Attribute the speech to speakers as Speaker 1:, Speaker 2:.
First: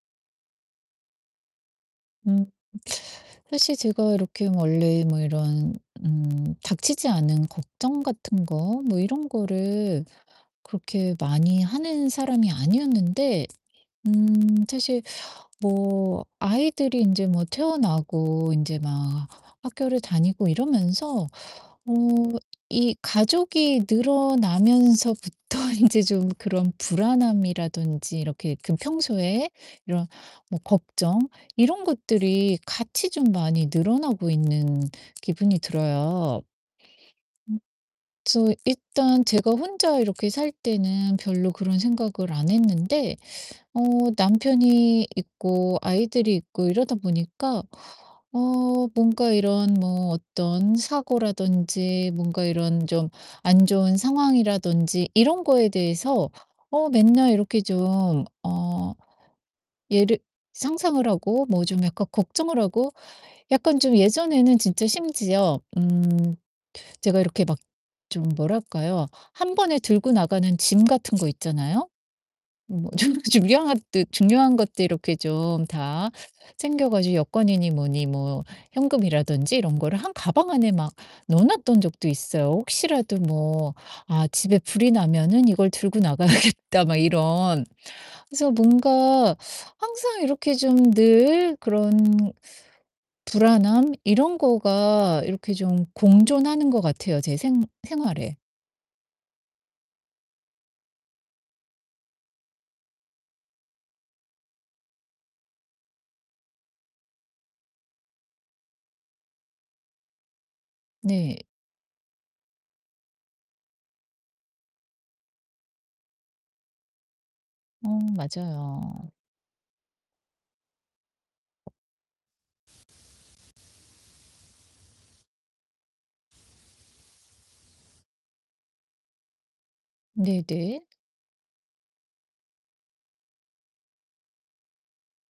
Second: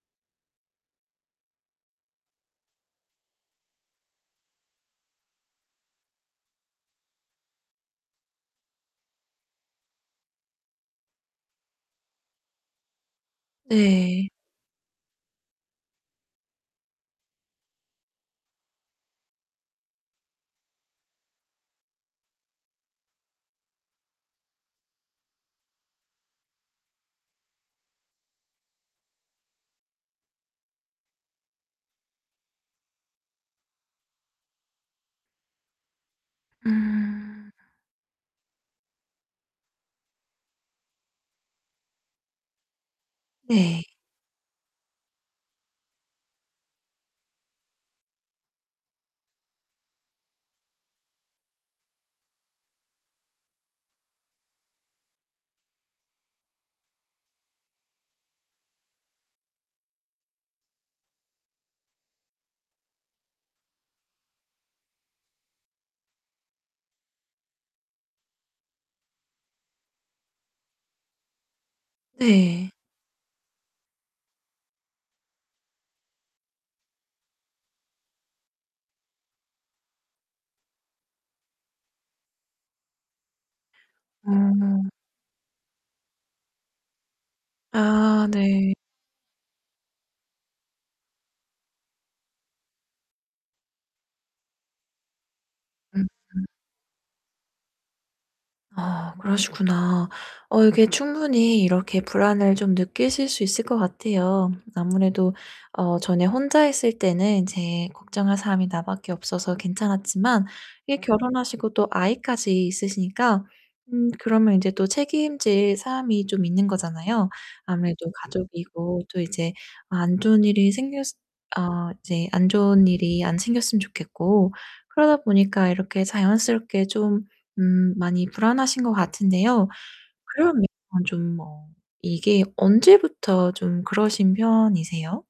Speaker 1: 음. 사실 제가 이렇게 원래 뭐 이런 음 닥치지 않은 걱정 같은 거 뭐 이런 거를 그렇게 많이 하는 사람이 아니었는데
Speaker 2: 네.
Speaker 1: 음 사실 뭐 아이들이 인제 뭐 태어나고 인제 막 학교를 다니고 이러면서 어 이 가족이 늘어나면서부터 인제 좀 그런 불안함이라든지 이렇게 그 평소에 이런 뭐 걱정 이런 것들이 같이 좀 많이 늘어나고 있는 기분이 들어요.
Speaker 2: 음.
Speaker 1: 음. 그래서 일단 제가 혼자 이렇게 살 때는 별로 그런 생각을 안 했는데 어
Speaker 2: 네.
Speaker 1: 남편이 있고 아이들이 있고 이러다 보니까 어 뭔가 이런 뭐 어떤 사고라든지 뭔가 이런 좀 안 좋은 상황이라든지 이런 거에 대해서 어 맨날 이렇게 좀 어 예를 상상을 하고 뭐 좀 약간 걱정을 하고 약간 좀 예전에는 진짜 심지어 음 제가 이렇게 막 좀 뭐랄까요? 1 번에 들고나가는 짐 같은 거 있잖아요?
Speaker 2: 네.
Speaker 1: 음 뭐 중 중요한 뜨 중요한 것들 이렇게 좀 다 챙겨 가지고 여권이니 뭐니 뭐 현금이라든지 이런 거를 한 가방 안에 막 넣어 놓았던 적도 있어요. '혹시라도 뭐 아 집에 불이
Speaker 2: [unintelligible]
Speaker 1: 나면은 이걸 들고 나가야겠다.' 막 이런.
Speaker 2: 아
Speaker 1: 그래서
Speaker 2: 네.
Speaker 1: 뭔가 항상 이렇게 좀 늘 그런 불안함 이런 거가 이렇게 좀
Speaker 2: 음음.
Speaker 1: 공존하는 것 같아요, 제 생 생활에.
Speaker 2: 아 그러시구나. 어 이게 충분히 이렇게 불안을 좀 느끼실 수 있을 것 같아요. 아무래도 어 전에 혼자 있을 때는 인제 걱정할 사람이 나밖에 없어서 괜찮았지만 이
Speaker 1: 네.
Speaker 2: 결혼하시고 또 아이까지 있으시니까 음 그러면 인제 또 책임질 사람이 좀 있는 거잖아요.
Speaker 1: 어
Speaker 2: 아무래도 가족이고
Speaker 1: 맞아요.
Speaker 2: 또 이제 안 좋은 일이 생겼을 어 이제 안 좋은 일이 안 생겼으면 좋겠고. 그러다 보니까 이렇게 자연스럽게 좀 음 많이 불안하신 것 같은데요. 그러면
Speaker 1: 네네.
Speaker 2: 좀 뭐 이게 언제부터 좀 그러신 편이세요?